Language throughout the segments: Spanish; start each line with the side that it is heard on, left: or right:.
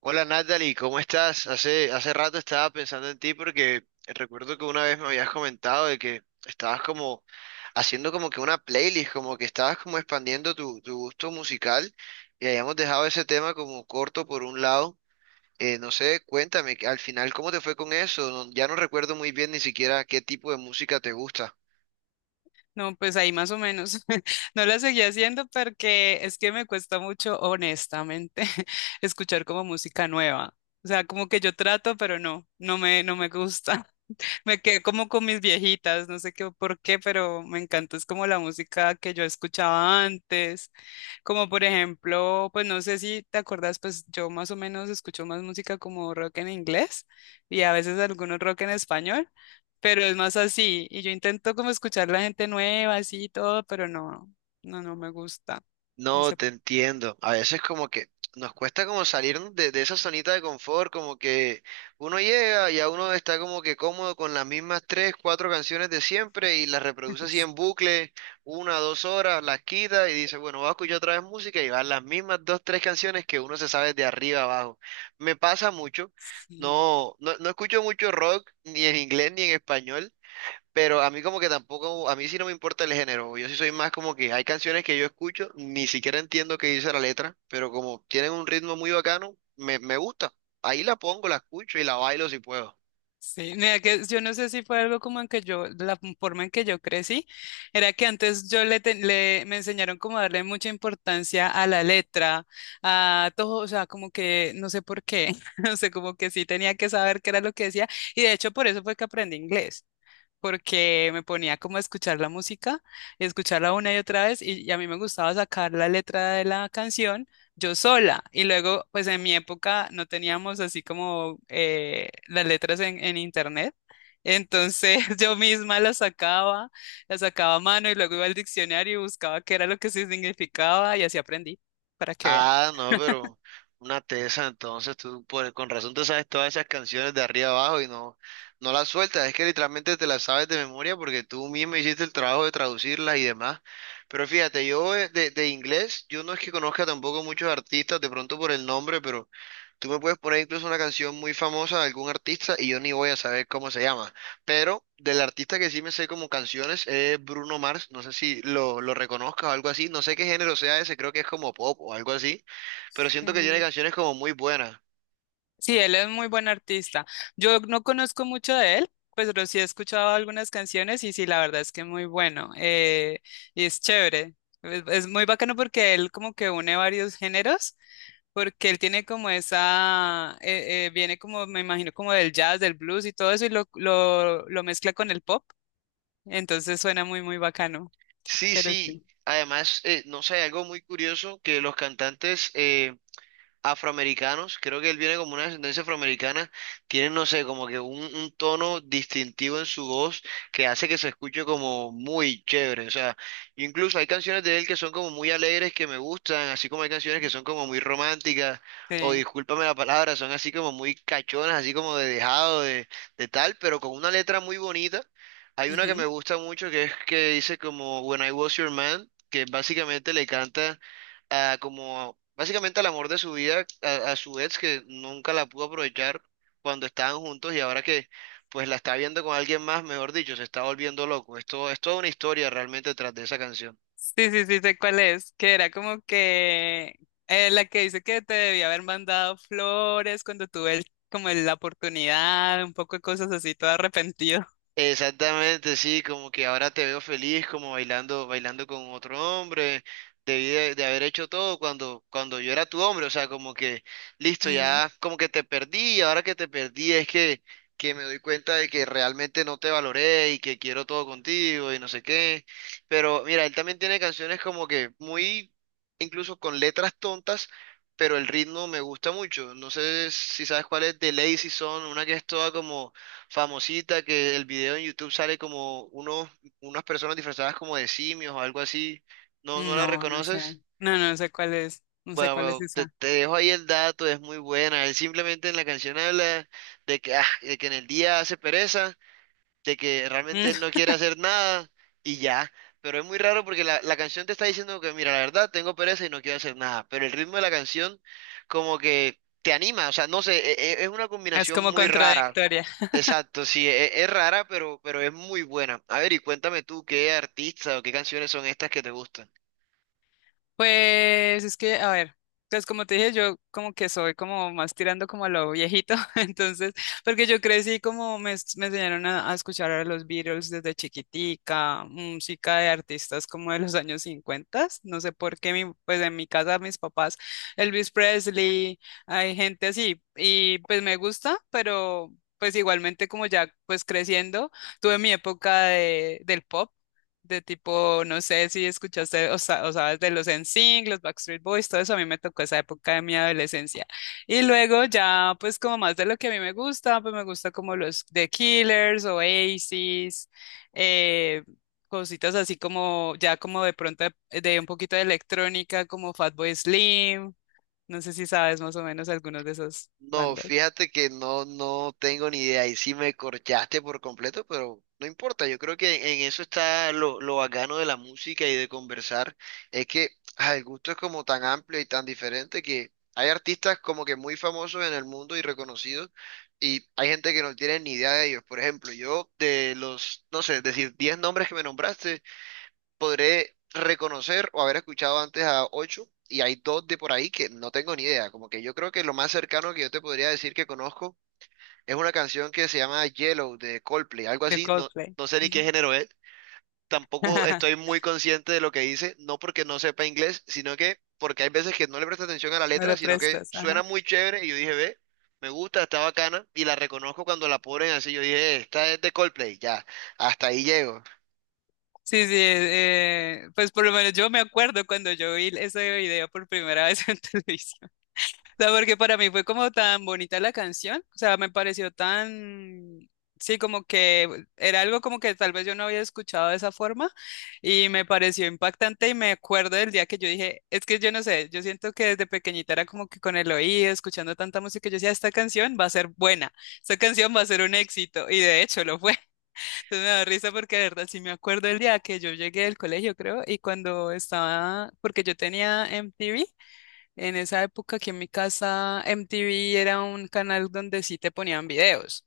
right: Hola Natalie, ¿cómo estás? Hace rato estaba pensando en ti porque recuerdo que una vez me habías comentado de que estabas como haciendo como que una playlist, como que estabas como expandiendo tu gusto musical y habíamos dejado ese tema como corto por un lado. No sé, cuéntame, que al final, ¿cómo te fue con eso? No- ya no recuerdo muy bien ni siquiera qué tipo de música te gusta.
left: No, pues ahí más o menos. No la seguí haciendo porque es que me cuesta mucho, honestamente, escuchar como música nueva. O sea, como que yo trato, pero no, no me gusta. Me quedé como con mis viejitas, no sé qué por qué, pero me encanta, es como la música que yo escuchaba antes, como por ejemplo, pues no sé si te acuerdas, pues yo más o menos escucho más música como rock en inglés y a veces algunos rock en español, pero es más así, y yo intento como escuchar la gente nueva, así y todo, pero no, no, no me gusta, no
right: No,
left: sé
right: te
left: por
right: entiendo. A veces como que nos cuesta como salir de esa zonita de confort, como que uno llega y a uno está como que cómodo con las mismas tres, cuatro canciones de siempre y las
left: qué.
right: reproduce así en bucle, una, dos horas, las quita y dice, bueno, voy a escuchar otra vez música y van las mismas dos, tres canciones que uno se sabe de arriba abajo. Me pasa mucho.
left: Sí.
right: No, no, no escucho mucho rock, ni en inglés ni en español. Pero a mí como que tampoco, a mí sí no me importa el género. Yo sí soy más como que hay canciones que yo escucho, ni siquiera entiendo qué dice la letra, pero como tienen un ritmo muy bacano, me gusta. Ahí la pongo, la escucho y la bailo si puedo.
left: Sí, mira que yo no sé si fue algo como en que yo, la forma en que yo crecí, era que antes yo le, te- le- me enseñaron como a darle mucha importancia a la letra, a todo, o sea, como que no sé por qué, no sé, como que sí tenía que saber qué era lo que decía, y de hecho por eso fue que aprendí inglés porque me ponía como a escuchar la música y escucharla una y otra vez y a mí me gustaba sacar la letra de la canción yo sola y luego pues en mi época no teníamos así como las letras en internet. Entonces yo misma las sacaba a mano y luego iba al diccionario y buscaba qué era lo que sí significaba y así aprendí, para que vean.
right: Ah, no, pero una tesa, entonces tú por, con razón te sabes todas esas canciones de arriba abajo y no, no las sueltas, es que literalmente te las sabes de memoria porque tú mismo hiciste el trabajo de traducirlas y demás. Pero fíjate, yo de inglés, yo no es que conozca tampoco muchos artistas, de pronto por el nombre, pero tú me puedes poner incluso una canción muy famosa de algún artista y yo ni voy a saber cómo se llama. Pero del artista que sí me sé como canciones es Bruno Mars. No sé si lo reconozcas o algo así. No sé qué género sea ese, creo que es como pop o algo así. Pero siento que tiene
left: Sí.
right: canciones como muy buenas.
left: Sí, él es muy buen artista. Yo no conozco mucho de él, pues, pero sí he escuchado algunas canciones y sí, la verdad es que es muy bueno. Y es chévere. Es muy bacano porque él como que une varios géneros, porque él tiene como esa, viene como, me imagino, como del jazz, del blues y todo eso y lo mezcla con el pop. Entonces suena muy, muy bacano.
right: Sí,
left: Pero sí.
right: sí. Además, no sé, algo muy curioso que los cantantes afroamericanos, creo que él viene como una descendencia afroamericana, tienen, no sé, como que un tono distintivo en su voz que hace que se escuche como muy chévere, o sea, incluso hay canciones de él que son como muy alegres, que me gustan, así como hay canciones que son como muy románticas, o
left: Sí.
right: discúlpame la palabra, son así como muy cachonas, así como de dejado, de tal, pero con una letra muy bonita. Hay una que me
left: Ujú.
right: gusta mucho que es que dice como When I Was Your Man, que básicamente le canta a como básicamente al amor de su vida, a su ex que nunca la pudo aprovechar cuando estaban juntos y ahora que pues la está viendo con alguien más, mejor dicho, se está volviendo loco. Esto es toda una historia realmente tras de esa canción.
left: Sí, sí, sí, sé cuál es, que era como que la que dice que te debía haber mandado flores cuando tuve el- como el- la oportunidad, un poco de cosas así, todo arrepentido.
right: Exactamente, sí, como que ahora te veo feliz, como bailando con otro hombre, debí de haber hecho todo cuando yo era tu hombre, o sea, como que, listo,
left: Ujú.
right: ya, como que te perdí, y ahora que te perdí es que me doy cuenta de que realmente no te valoré y que quiero todo contigo y no sé qué, pero mira, él también tiene canciones como que muy, incluso con letras tontas, pero el ritmo me gusta mucho, no sé si sabes cuál es, de Lazy Son, una que es toda como famosita que el video en YouTube sale como unos, unas personas disfrazadas como de simios o algo así. ¿No, no la
left: No, no sé.
right: reconoces?
left: No, no sé cuál es. No sé
right: Bueno,
left: cuál es
right: bueno,
left: esa.
right: te dejo ahí el dato, es muy buena. Él simplemente en la canción habla de que, ah, de que en el día hace pereza, de que realmente
left: Mm.
right: él no quiere hacer nada y ya. Pero es muy raro porque la canción te está diciendo que, mira, la verdad, tengo pereza y no quiero hacer nada. Pero el ritmo de la canción como que te anima, o sea, no sé, e- e- es una
left: Es
right: combinación
left: como
right: muy rara.
left: contradictoria.
right: Exacto, sí, e- es, rara, pero es muy buena. A ver, y cuéntame tú, ¿qué artista o qué canciones son estas que te gustan?
left: Pues es que, a ver, pues como te dije, yo como que soy como más tirando como a lo viejito, entonces, porque yo crecí como me enseñaron a escuchar a los Beatles desde chiquitica, música de artistas como de los años 50, no sé por qué, mi, pues en mi casa mis papás, Elvis Presley, hay gente así, y pues me gusta, pero pues igualmente como ya pues creciendo, tuve mi época de, del pop de tipo, no sé si escuchaste o sabes de los NSYNC, los Backstreet Boys, todo eso a mí me tocó esa época de mi adolescencia. Y luego ya, pues como más de lo que a mí me gusta, pues me gusta como los The Killers, Oasis, eh, cositas así como, ya como de pronto de un poquito de electrónica, como Fatboy Slim, no sé si sabes más o menos algunos de esas
right: No,
left: bandas
right: fíjate que no, no tengo ni idea. Y sí me corchaste por completo, pero no importa. Yo creo que en eso está lo bacano de la música y de conversar. Es que ah, el gusto es como tan amplio y tan diferente que hay artistas como que muy famosos en el mundo y reconocidos, y hay gente que no tiene ni idea de ellos. Por ejemplo, yo de los, no sé, decir 10 nombres que me nombraste. Podré reconocer o haber escuchado antes a ocho y hay dos de por ahí que no tengo ni idea. Como que yo creo que lo más cercano que yo te podría decir que conozco es una canción que se llama Yellow de Coldplay, algo
left: de
right: así. No,
left: Coldplay.
right: no sé ni qué
left: Ujú.
right: género es. Tampoco estoy muy consciente de lo que dice, no porque no sepa inglés, sino que porque hay veces que no le presto atención a la
left: No
right: letra,
left: le
right: sino que
left: prestas,
right: suena
left: ajá.
right: muy chévere y yo dije, ve, me gusta, está bacana y la reconozco cuando la ponen así. Yo dije, esta es de Coldplay, ya, hasta ahí llego.
left: Sí, sí, pues por lo menos yo me acuerdo cuando yo vi ese video por primera vez en televisión. O sea, porque para mí fue como tan bonita la canción, o sea, me pareció tan, sí, como que era algo como que tal vez yo no había escuchado de esa forma y me pareció impactante y me acuerdo del día que yo dije, es que yo no sé, yo siento que desde pequeñita era como que con el oído, escuchando tanta música, yo decía, esta canción va a ser buena, esta canción va a ser un éxito y de hecho lo fue. Entonces me da risa porque de verdad sí me acuerdo el día que yo llegué del colegio, creo, y cuando estaba, porque yo tenía MTV, en esa época aquí en mi casa MTV era un canal donde sí te ponían videos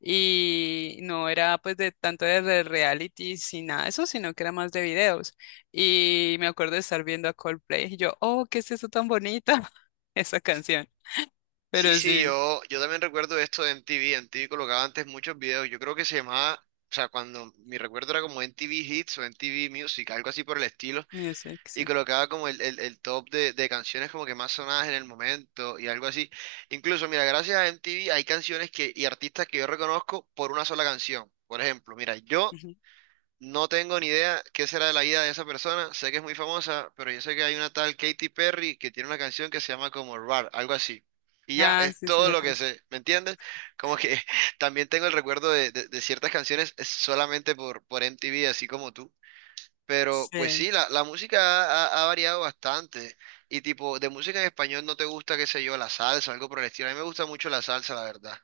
left: y no era pues de tanto de realities y nada de eso, sino que era más de videos. Y me acuerdo de estar viendo a Coldplay y yo, oh, ¿qué es eso tan bonito? Esa canción.
right: Sí,
left: Pero
right: sí,
left: sí,
right: yo también recuerdo esto de MTV. MTV colocaba antes muchos videos. Yo creo que se llamaba, o sea, cuando mi recuerdo era como MTV Hits o MTV Music, algo así por el estilo.
left: mira, sí, que
right: Y
left: sí.
right: colocaba como el top de canciones como que más sonadas en el momento y algo así. Incluso, mira, gracias a MTV hay canciones que, y artistas que yo reconozco por una sola canción. Por ejemplo, mira, yo
left: Ujú.
right: no tengo ni idea qué será de la vida de esa persona. Sé que es muy famosa, pero yo sé que hay una tal Katy Perry que tiene una canción que se llama como Rar, algo así. Y ya,
left: Ah,
right: es
left: sí, sí,
right: todo
left: la
right: lo que
left: conozco.
right: sé, ¿me entiendes? Como que también tengo el recuerdo de ciertas canciones solamente por MTV, así como tú. Pero pues
left: Sí.
right: sí, la música ha, ha- ha variado bastante. Y tipo, de música en español no te gusta, qué sé yo, la salsa, algo por el estilo. A mí me gusta mucho la salsa, la verdad.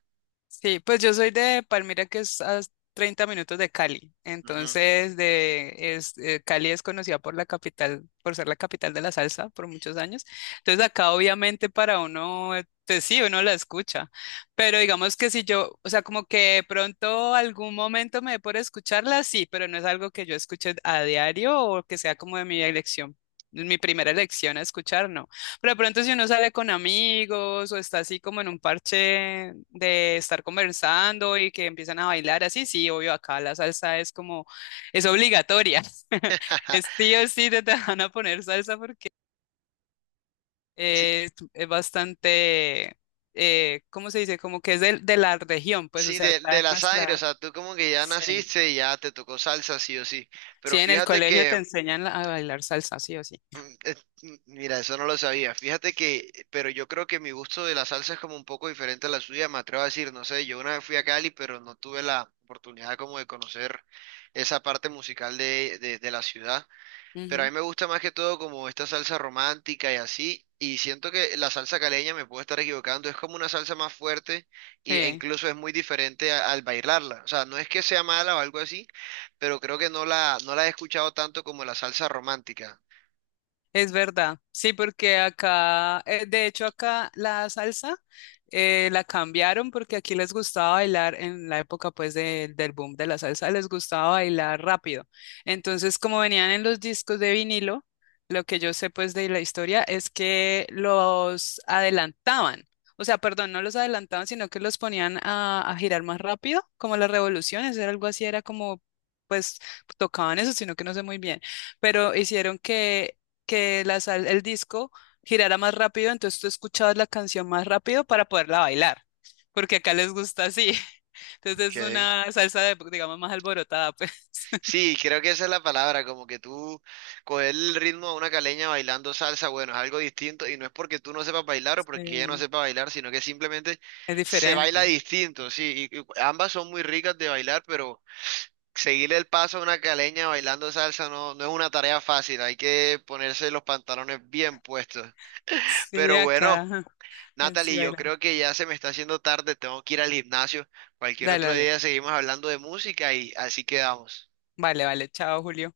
left: Sí, pues yo soy de Palmira, que es a 30 minutos de Cali.
right: Ujú.
left: Entonces, de, es, Cali es conocida por la capital, por ser la capital de la salsa por muchos años. Entonces, acá obviamente para uno, pues sí, uno la escucha. Pero digamos que si yo, o sea, como que de pronto algún momento me dé por escucharla, sí, pero no es algo que yo escuche a diario o que sea como de mi elección, mi primera elección a escuchar, no. Pero de pronto si uno sale con amigos o está así como en un parche de estar conversando y que empiezan a bailar así, sí, obvio, acá la salsa es como, es obligatoria. Es sí o sí te van a poner salsa porque
right: Sí,
left: es bastante, ¿cómo se dice? Como que es de la región, pues, o
right: sí,
left: sea, está
right: de
left: en
right: la sangre, o
left: nuestra...
right: sea, tú como que ya
left: Sí.
right: naciste y ya te tocó salsa, sí o sí.
left: Sí,
right: Pero
left: en el
right: fíjate
left: colegio te
right: que,
left: enseñan a bailar salsa, sí o sí.
right: es- mira, eso no lo sabía. Fíjate que, pero yo creo que mi gusto de la salsa es como un poco diferente a la suya, me atrevo a decir, no sé, yo una vez fui a Cali, pero no tuve la oportunidad como de conocer esa parte musical de la ciudad. Pero a
left: Ujú,
right: mí me gusta más que todo como esta salsa romántica y así. Y siento que la salsa caleña, me puedo estar equivocando, es como una salsa más fuerte y- e
left: sí.
right: incluso es muy diferente a- al bailarla. O sea, no es que sea mala o algo así, pero creo que no no la he escuchado tanto como la salsa romántica.
left: Es verdad, sí, porque acá, de hecho acá la salsa la cambiaron porque aquí les gustaba bailar en la época pues del boom de la salsa, les gustaba bailar rápido. Entonces, como venían en los discos de vinilo, lo que yo sé pues de la historia es que los adelantaban, o sea, perdón, no los adelantaban, sino que los ponían a girar más rápido, como las revoluciones, era algo así, era como... pues tocaban eso, sino que no sé muy bien pero hicieron que el disco girara más rápido, entonces tú escuchabas la canción más rápido para poderla bailar, porque acá les gusta así. Entonces es
right: Okay.
left: una salsa de, digamos, más alborotada, pues.
right: Sí, creo que esa es la palabra, como que tú coger el ritmo a una caleña bailando salsa, bueno, es algo distinto y no es porque tú no sepas bailar o porque ella no
left: Sí,
right: sepa bailar, sino que simplemente
left: es
right: se baila
left: diferente.
right: distinto, sí, y ambas son muy ricas de bailar, pero seguirle el paso a una caleña bailando salsa no, no es una tarea fácil, hay que ponerse los pantalones bien puestos.
left: Sí,
right: Pero
left: acá.
right: bueno,
left: Ajá. Sí,
right: Natalie, yo
left: baila.
right: creo que ya se me está haciendo tarde, tengo que ir al gimnasio. Cualquier
left: Dale,
right: otro
left: dale.
right: día seguimos hablando de música y así quedamos.
left: Vale, vale. Chao, Julio.